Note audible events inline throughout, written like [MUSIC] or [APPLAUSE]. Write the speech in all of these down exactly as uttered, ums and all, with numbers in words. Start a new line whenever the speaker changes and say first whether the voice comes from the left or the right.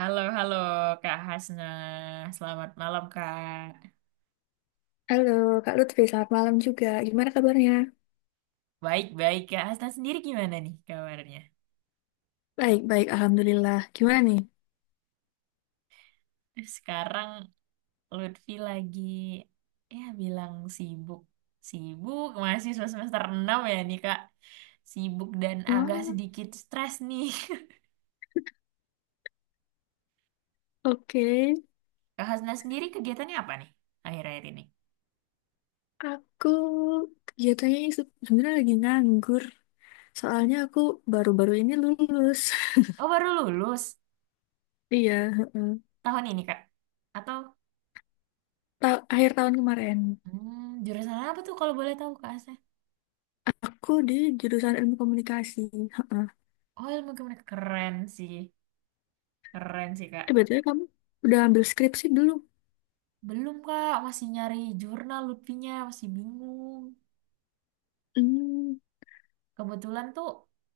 right: Halo, halo Kak Hasna. Selamat malam, Kak.
left: Halo, Kak Lutfi, selamat malam juga. Gimana kabarnya?
right: Baik-baik, Kak Hasna sendiri gimana nih kabarnya?
left: Baik-baik, Alhamdulillah. Gimana nih?
right: Sekarang Lutfi lagi, ya bilang sibuk. Sibuk, masih semester enam ya nih, Kak. Sibuk dan agak
left: Oh,
right: sedikit stres nih.
left: oke.
right: [LAUGHS] Kak Hasna sendiri kegiatannya apa nih akhir-akhir ini?
left: Aku kegiatannya se- sebenarnya lagi nganggur. Soalnya aku baru-baru ini lulus. [LAUGHS]
right: Oh, baru lulus
left: Iya, heeh.
right: tahun ini, Kak. Atau
left: Ta- akhir tahun kemarin.
right: hmm, jurusan apa tuh kalau boleh tahu, Kak Hasna?
left: Aku di jurusan ilmu komunikasi. Heeh.
right: Oh, ilmu komunikasi. Keren sih. Keren sih, Kak.
left: Eh, B T W kamu udah ambil skripsi belum?
right: Belum Kak, masih nyari jurnal Lutfinya, masih bingung.
left: Hmm.
right: Kebetulan tuh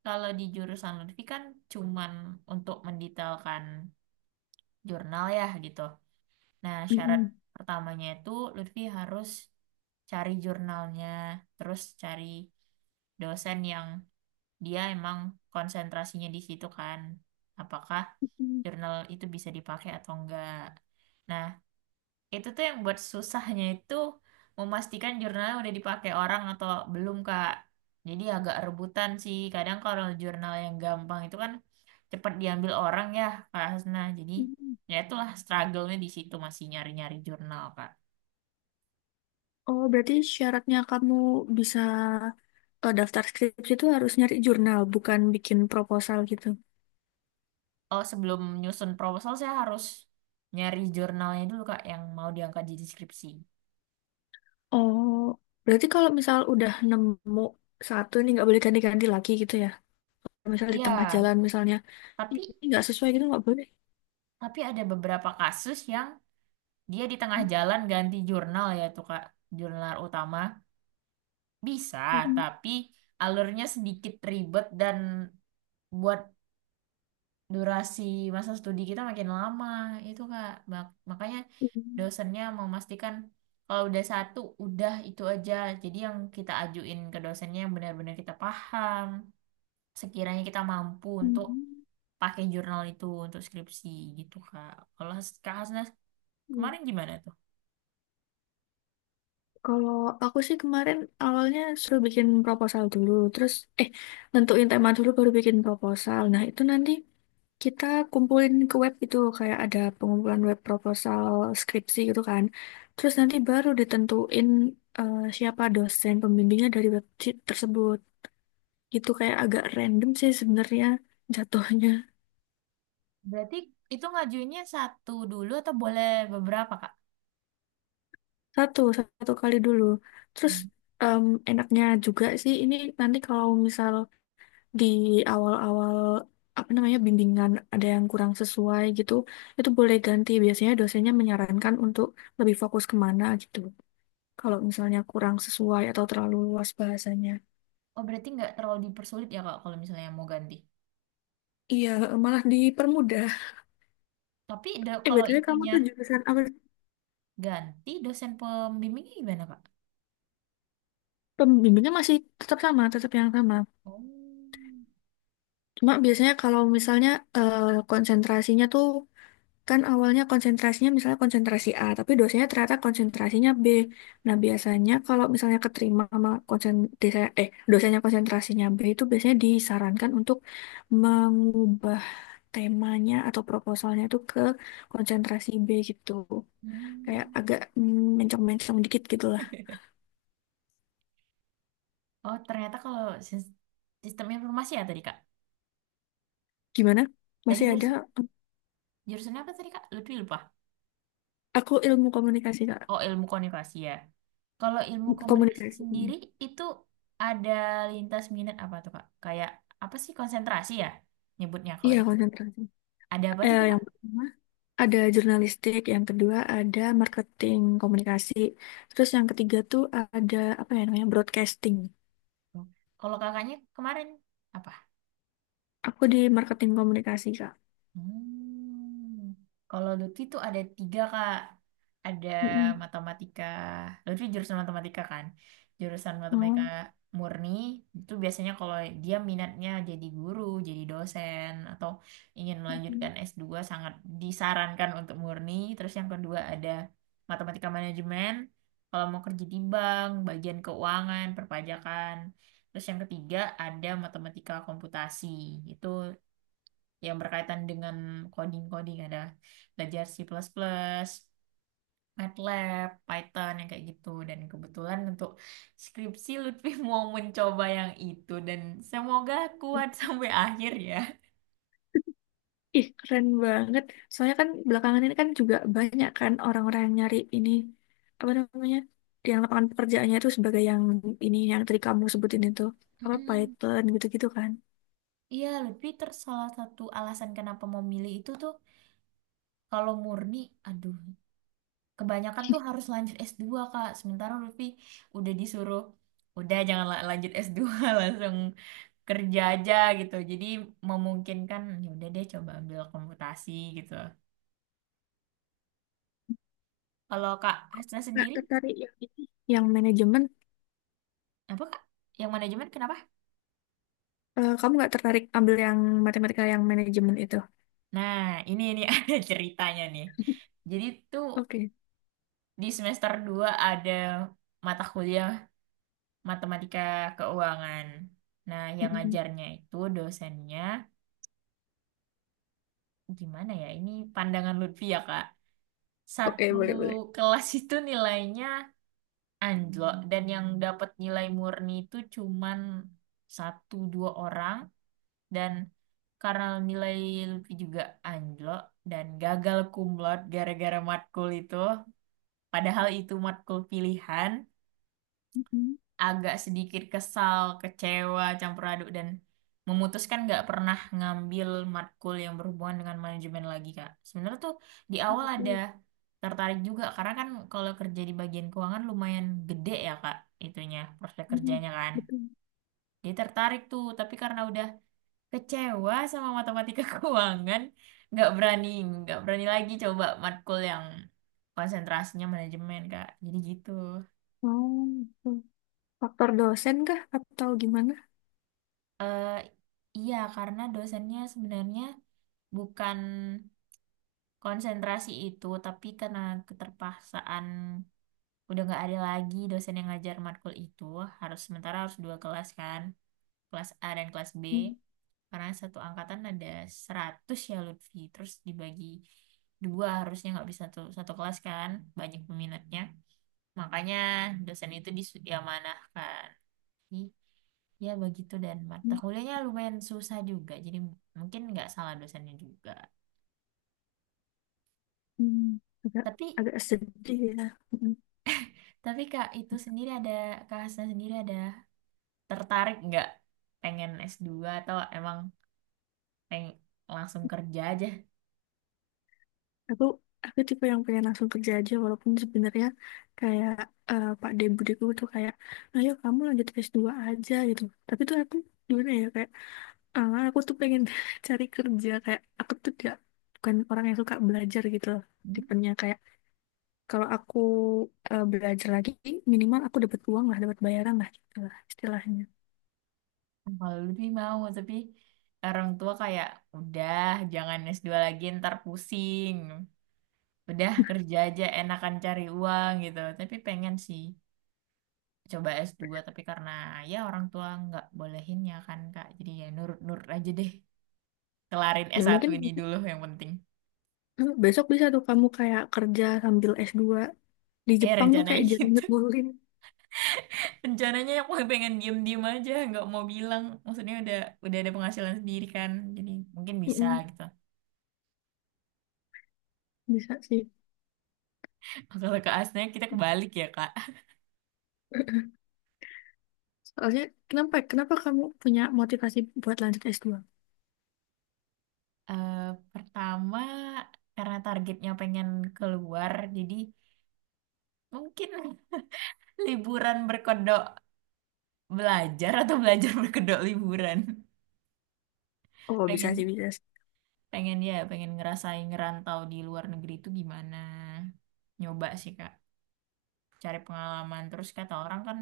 right: kalau di jurusan Lutfi kan cuman untuk mendetailkan jurnal ya gitu. Nah, syarat
left: Mm-mm.
right: pertamanya itu Lutfi harus cari jurnalnya, terus cari dosen yang dia emang konsentrasinya di situ kan. Apakah
left: Mm-mm.
right: jurnal itu bisa dipakai atau enggak. Nah, itu tuh yang buat susahnya itu memastikan jurnalnya udah dipakai orang atau belum, Kak. Jadi agak rebutan sih. Kadang kalau jurnal yang gampang itu kan cepat diambil orang ya, Kak Hasna. Jadi
left: Mm-mm.
right: ya itulah struggle-nya di situ masih nyari-nyari jurnal, Kak.
left: Oh, berarti syaratnya kamu bisa, eh, daftar skripsi itu harus nyari jurnal, bukan bikin proposal gitu.
right: Oh, sebelum nyusun proposal saya harus nyari jurnalnya dulu, Kak, yang mau diangkat di deskripsi.
left: Oh, berarti kalau misal udah nemu satu ini nggak boleh ganti-ganti lagi gitu ya. Misal di tengah
right: Iya,
left: jalan misalnya,
right: tapi
left: "Ih, ini nggak sesuai gitu nggak boleh."
right: tapi ada beberapa kasus yang dia di tengah jalan ganti jurnal ya tuh Kak, jurnal utama. Bisa,
left: Mm-mm.
right: tapi alurnya sedikit ribet dan buat durasi masa studi kita makin lama. Itu Kak, Mak- makanya dosennya memastikan kalau udah satu, udah itu aja. Jadi yang kita ajuin ke dosennya yang benar-benar kita paham. Sekiranya kita mampu untuk
left: Mm-mm.
right: pakai jurnal itu untuk skripsi gitu Kak. Kalau Has- Kak Hasnas kemarin gimana tuh?
left: Kalau aku sih kemarin awalnya suruh bikin proposal dulu, terus eh nentuin tema dulu baru bikin proposal. Nah, itu nanti kita kumpulin ke web itu, kayak ada pengumpulan web proposal skripsi gitu kan. Terus nanti baru ditentuin, eh, siapa dosen pembimbingnya dari web t- tersebut. Itu kayak agak random sih sebenarnya jatuhnya.
right: Berarti itu ngajuinnya satu dulu atau boleh beberapa Kak?
left: Satu. Satu kali dulu. Terus em, enaknya juga sih ini, nanti kalau misal di awal-awal, apa namanya, bimbingan ada yang kurang sesuai gitu, itu boleh ganti. Biasanya dosennya menyarankan untuk lebih fokus kemana gitu, kalau misalnya kurang sesuai atau terlalu luas bahasanya.
right: Oh, berarti nggak terlalu dipersulit ya, Kak, kalau misalnya mau ganti.
left: Iya, malah dipermudah.
right: Tapi da-
left: Eh,
right: kalau
left: B T W kamu
right: itunya
left: tuh jurusan apa sih?
right: ganti, dosen pembimbingnya gimana, Kak?
left: Pembimbingnya masih tetap sama, tetap yang sama.
right: Oh.
left: Cuma biasanya kalau misalnya, eh, konsentrasinya tuh, kan awalnya konsentrasinya misalnya konsentrasi A, tapi dosennya ternyata konsentrasinya B. Nah, biasanya kalau misalnya keterima sama konsen desa- eh dosennya, konsentrasinya B, itu biasanya disarankan untuk mengubah temanya atau proposalnya itu ke konsentrasi B gitu. Kayak
right: Hmm.
left: agak mm, mencong-mencong dikit gitu lah.
right: [LAUGHS] Oh, ternyata kalau sis- sistem informasi ya tadi, Kak.
left: Gimana?
right: Tadi
left: Masih ada?
right: jurusan, jurusannya apa tadi, Kak? Lebih lupa.
left: Aku ilmu komunikasi, Kak.
right: Oh, ilmu komunikasi ya. Kalau ilmu komunikasi
left: Komunikasi.
right: sendiri, itu ada lintas minat apa tuh, Kak? Kayak apa sih konsentrasi ya nyebutnya kalau
left: Iya,
right: di.
left: konsentrasi.
right: Ada apa aja
left: Eh,
right: tuh, Kak?
left: yang pertama ada jurnalistik, yang kedua ada marketing komunikasi, terus yang ketiga tuh ada apa ya namanya, broadcasting.
right: Kalau kakaknya kemarin apa?
left: Aku di marketing komunikasi, Kak.
right: Hmm. Kalau Lutfi tuh ada tiga kak, ada
left: Mm-mm.
right: matematika. Lutfi jurusan matematika kan, jurusan matematika
left: Mau?
right: murni itu biasanya kalau dia minatnya jadi guru, jadi dosen atau ingin melanjutkan s dua sangat disarankan untuk murni. Terus yang kedua ada matematika manajemen, kalau mau kerja di bank, bagian keuangan, perpajakan. Terus yang ketiga ada matematika komputasi. Itu yang berkaitan dengan coding-coding ada belajar C++, plus plus, MATLAB, Python yang kayak gitu dan kebetulan untuk skripsi Lutfi [LAUGHS] mau mencoba yang itu dan semoga kuat [LAUGHS] sampai akhir ya.
left: Ih, keren banget. Soalnya kan belakangan ini kan juga banyak kan orang-orang yang nyari ini, apa namanya, yang lapangan pekerjaannya itu sebagai yang ini, yang tadi kamu sebutin itu, apa
right: Mm-mm.
left: Python gitu-gitu kan.
right: Iya, Lutfi ter salah satu alasan kenapa mau milih itu tuh kalau murni, aduh kebanyakan tuh harus lanjut s dua Kak. Sementara Lutfi udah disuruh, udah jangan la- lanjut s dua [LAUGHS] langsung kerja aja gitu. Jadi memungkinkan ya udah deh coba ambil komputasi gitu. Kalau Kak Hasna
left: Nggak
right: sendiri
left: tertarik yang ini, yang manajemen.
right: apa Kak? Yang manajemen kenapa?
left: Eh, kamu nggak tertarik ambil yang matematika yang manajemen itu?
right: Nah, ini ini [LAUGHS] ada ceritanya nih. Jadi tuh
left: Oke.
right: di semester dua ada mata kuliah matematika keuangan. Nah, yang
left: Mm-mm.
right: ngajarnya itu dosennya gimana ya? Ini pandangan Lutfi ya, Kak.
left: Oke,
right: Satu
left: boleh, boleh.
right: kelas itu nilainya anjlok dan yang dapat nilai murni itu cuman satu dua orang dan karena nilai Lutfi juga anjlok dan gagal kumlot gara-gara matkul itu padahal itu matkul pilihan
left: Mm-mm.
right: agak sedikit kesal, kecewa, campur aduk dan memutuskan nggak pernah ngambil matkul yang berhubungan dengan manajemen lagi Kak. Sebenarnya tuh di awal ada
left: Betul.
right: tertarik juga karena kan kalau kerja di bagian keuangan lumayan gede ya Kak itunya prospek
left: Mm-mm.
right: kerjanya kan.
left: Betul.
right: Dia tertarik tuh tapi karena udah kecewa sama matematika [LAUGHS] keuangan nggak berani nggak berani lagi coba matkul yang konsentrasinya manajemen Kak. Jadi gitu.
left: Oh, betul. Faktor dosen kah atau gimana?
right: Eh, iya, karena dosennya sebenarnya bukan konsentrasi itu, tapi karena keterpaksaan udah nggak ada lagi dosen yang ngajar matkul itu, harus sementara harus dua kelas kan, kelas A dan kelas B,
left: Mm-mm.
right: karena satu angkatan ada seratus ya Lutfi, terus dibagi dua harusnya nggak bisa satu, satu kelas kan, banyak peminatnya. Makanya dosen itu diamanahkan. Jadi, ya begitu dan mata kuliahnya lumayan susah juga. Jadi mungkin nggak salah dosennya juga.
left: Agak,
right: Tapi
left: agak sedih ya.
right: tapi Kak itu sendiri ada Kak Hasna sendiri ada tertarik nggak pengen s dua atau emang peng langsung kerja aja?
left: aku aku tipe yang pengen langsung kerja aja, walaupun sebenarnya kayak, eh, Pak D budiku tuh kayak, "Ayo kamu lanjut s dua aja," gitu. Tapi tuh aku gimana ya, kayak ah, aku tuh pengen [LAUGHS] cari kerja. Kayak aku tuh tidak, bukan orang yang suka belajar gitu loh.
right: Hmm,
left: Tipenya kayak, kalau aku eh, belajar lagi, minimal aku dapat uang lah, dapat bayaran lah, gitu lah istilahnya.
right: Kalau lebih mau tapi orang tua kayak udah jangan s dua lagi ntar pusing. Udah kerja aja enakan cari uang gitu. Tapi pengen sih. Coba s dua tapi karena ya orang tua nggak bolehin ya kan Kak jadi ya nurut-nurut aja deh kelarin
left: Ya,
right: s satu
left: mungkin
right: ini dulu yang penting
left: [LAUGHS] besok bisa tuh kamu kayak kerja sambil s dua. Di
right: eh
left: Jepang tuh
right: rencananya
left: kayak jarang
right: gitu.
left: nyebulin.
right: [LAUGHS] Rencananya aku pengen diem-diem aja nggak mau bilang maksudnya udah udah ada penghasilan sendiri kan jadi mungkin bisa
left: Mm-mm,
right: gitu.
left: bisa sih.
right: [LAUGHS] Kalau ke asnya kita kebalik ya Kak.
left: [LAUGHS] Soalnya, kenapa kenapa kamu punya motivasi buat lanjut s dua?
right: Eh, pertama karena targetnya pengen keluar jadi mungkin [LAUGHS] liburan berkedok belajar atau belajar berkedok liburan.
left: Oh, bisa sih,
right: pengen
left: bisa sih.
right: pengen ya pengen ngerasain ngerantau di luar negeri itu gimana, nyoba sih kak, cari pengalaman. Terus kata orang kan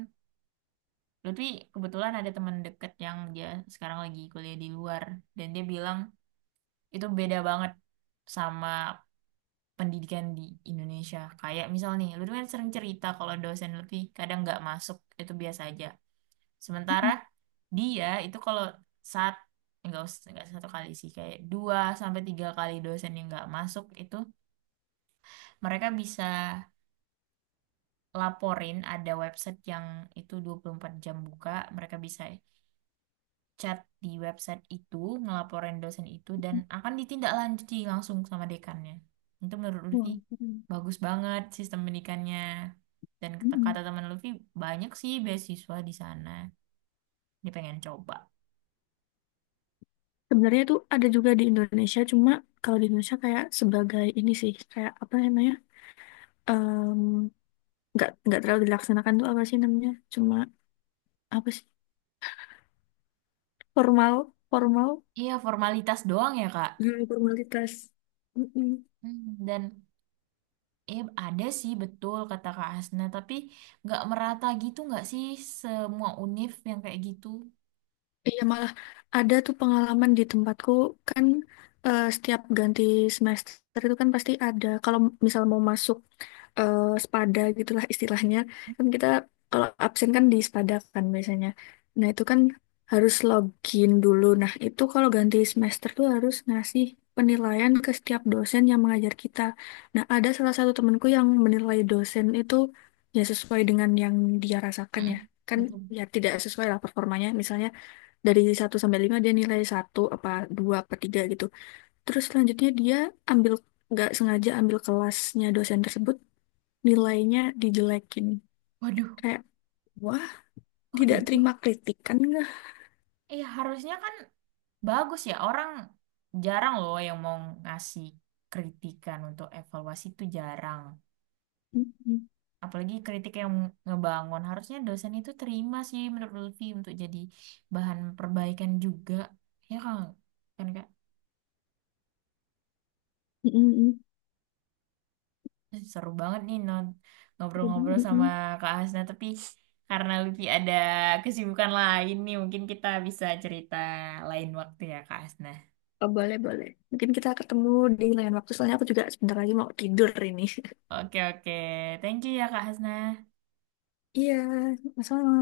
right: Lutfi kebetulan ada teman deket yang dia sekarang lagi kuliah di luar, dan dia bilang itu beda banget sama pendidikan di Indonesia. Kayak misal nih Lutfi kan sering cerita kalau dosen Lutfi kadang nggak masuk itu biasa aja. Sementara
left: Mm-mm.
right: dia itu kalau saat enggak enggak satu kali sih, kayak dua sampai tiga kali dosen yang nggak masuk itu. Mereka bisa laporin, ada website yang itu dua puluh empat jam buka. Mereka bisa chat di website itu, ngelaporin dosen itu, dan akan ditindaklanjuti langsung sama dekannya. Itu menurut Lutfi
left: Wow, keren.
right: bagus banget sistem pendidikannya. Dan kata
left: Mm-mm.
right: kata teman Lutfi, banyak sih beasiswa di sana. Dia pengen coba.
left: Sebenarnya itu ada juga di Indonesia, cuma kalau di Indonesia kayak sebagai ini sih, kayak apa namanya? em, nggak nggak terlalu dilaksanakan tuh, apa sih namanya? Cuma apa sih? Formal, formal.
right: Iya, formalitas doang ya, Kak.
left: Hmm, formalitas.
right: Hmm, Dan eh ada sih betul kata Kak Hasna, tapi nggak merata gitu nggak sih semua univ yang kayak gitu?
left: Iya malah ada tuh pengalaman di tempatku, kan eh, setiap ganti semester itu kan pasti ada, kalau misal mau masuk eh, spada gitulah istilahnya, kan kita kalau absen kan di spada kan biasanya. Nah itu kan harus login dulu. Nah itu kalau ganti semester tuh harus ngasih penilaian ke setiap dosen yang mengajar kita. Nah ada salah satu temanku yang menilai dosen itu ya sesuai dengan yang dia rasakan ya
right: Mm-mm,
left: kan,
right: betul.
left: ya tidak sesuai lah performanya, misalnya dari satu sampai lima dia nilai satu apa dua apa tiga gitu. Terus selanjutnya dia ambil, nggak sengaja ambil kelasnya dosen tersebut, nilainya dijelekin.
right: Waduh,
left: Kayak, wah,
right: kok
left: tidak
right: gitu?
left: terima kritikan enggak?
right: Iya, harusnya kan bagus ya. Orang jarang loh yang mau ngasih kritikan untuk evaluasi itu jarang. Apalagi kritik yang ngebangun. Harusnya dosen itu terima sih menurut Lutfi untuk jadi bahan perbaikan juga. Ya kan, kan Kak? Seru banget nih non- ngobrol-ngobrol sama Kak Hasna. Tapi karena Lutfi ada kesibukan lain nih, mungkin kita bisa cerita lain waktu ya Kak Hasna.
left: Oh, boleh, boleh. Mungkin kita ketemu di lain waktu. Soalnya aku juga sebentar lagi mau tidur ini. [LAUGHS]
right: Oke, oke. Thank you ya, Kak Hasna.
left: Iya, sama-sama.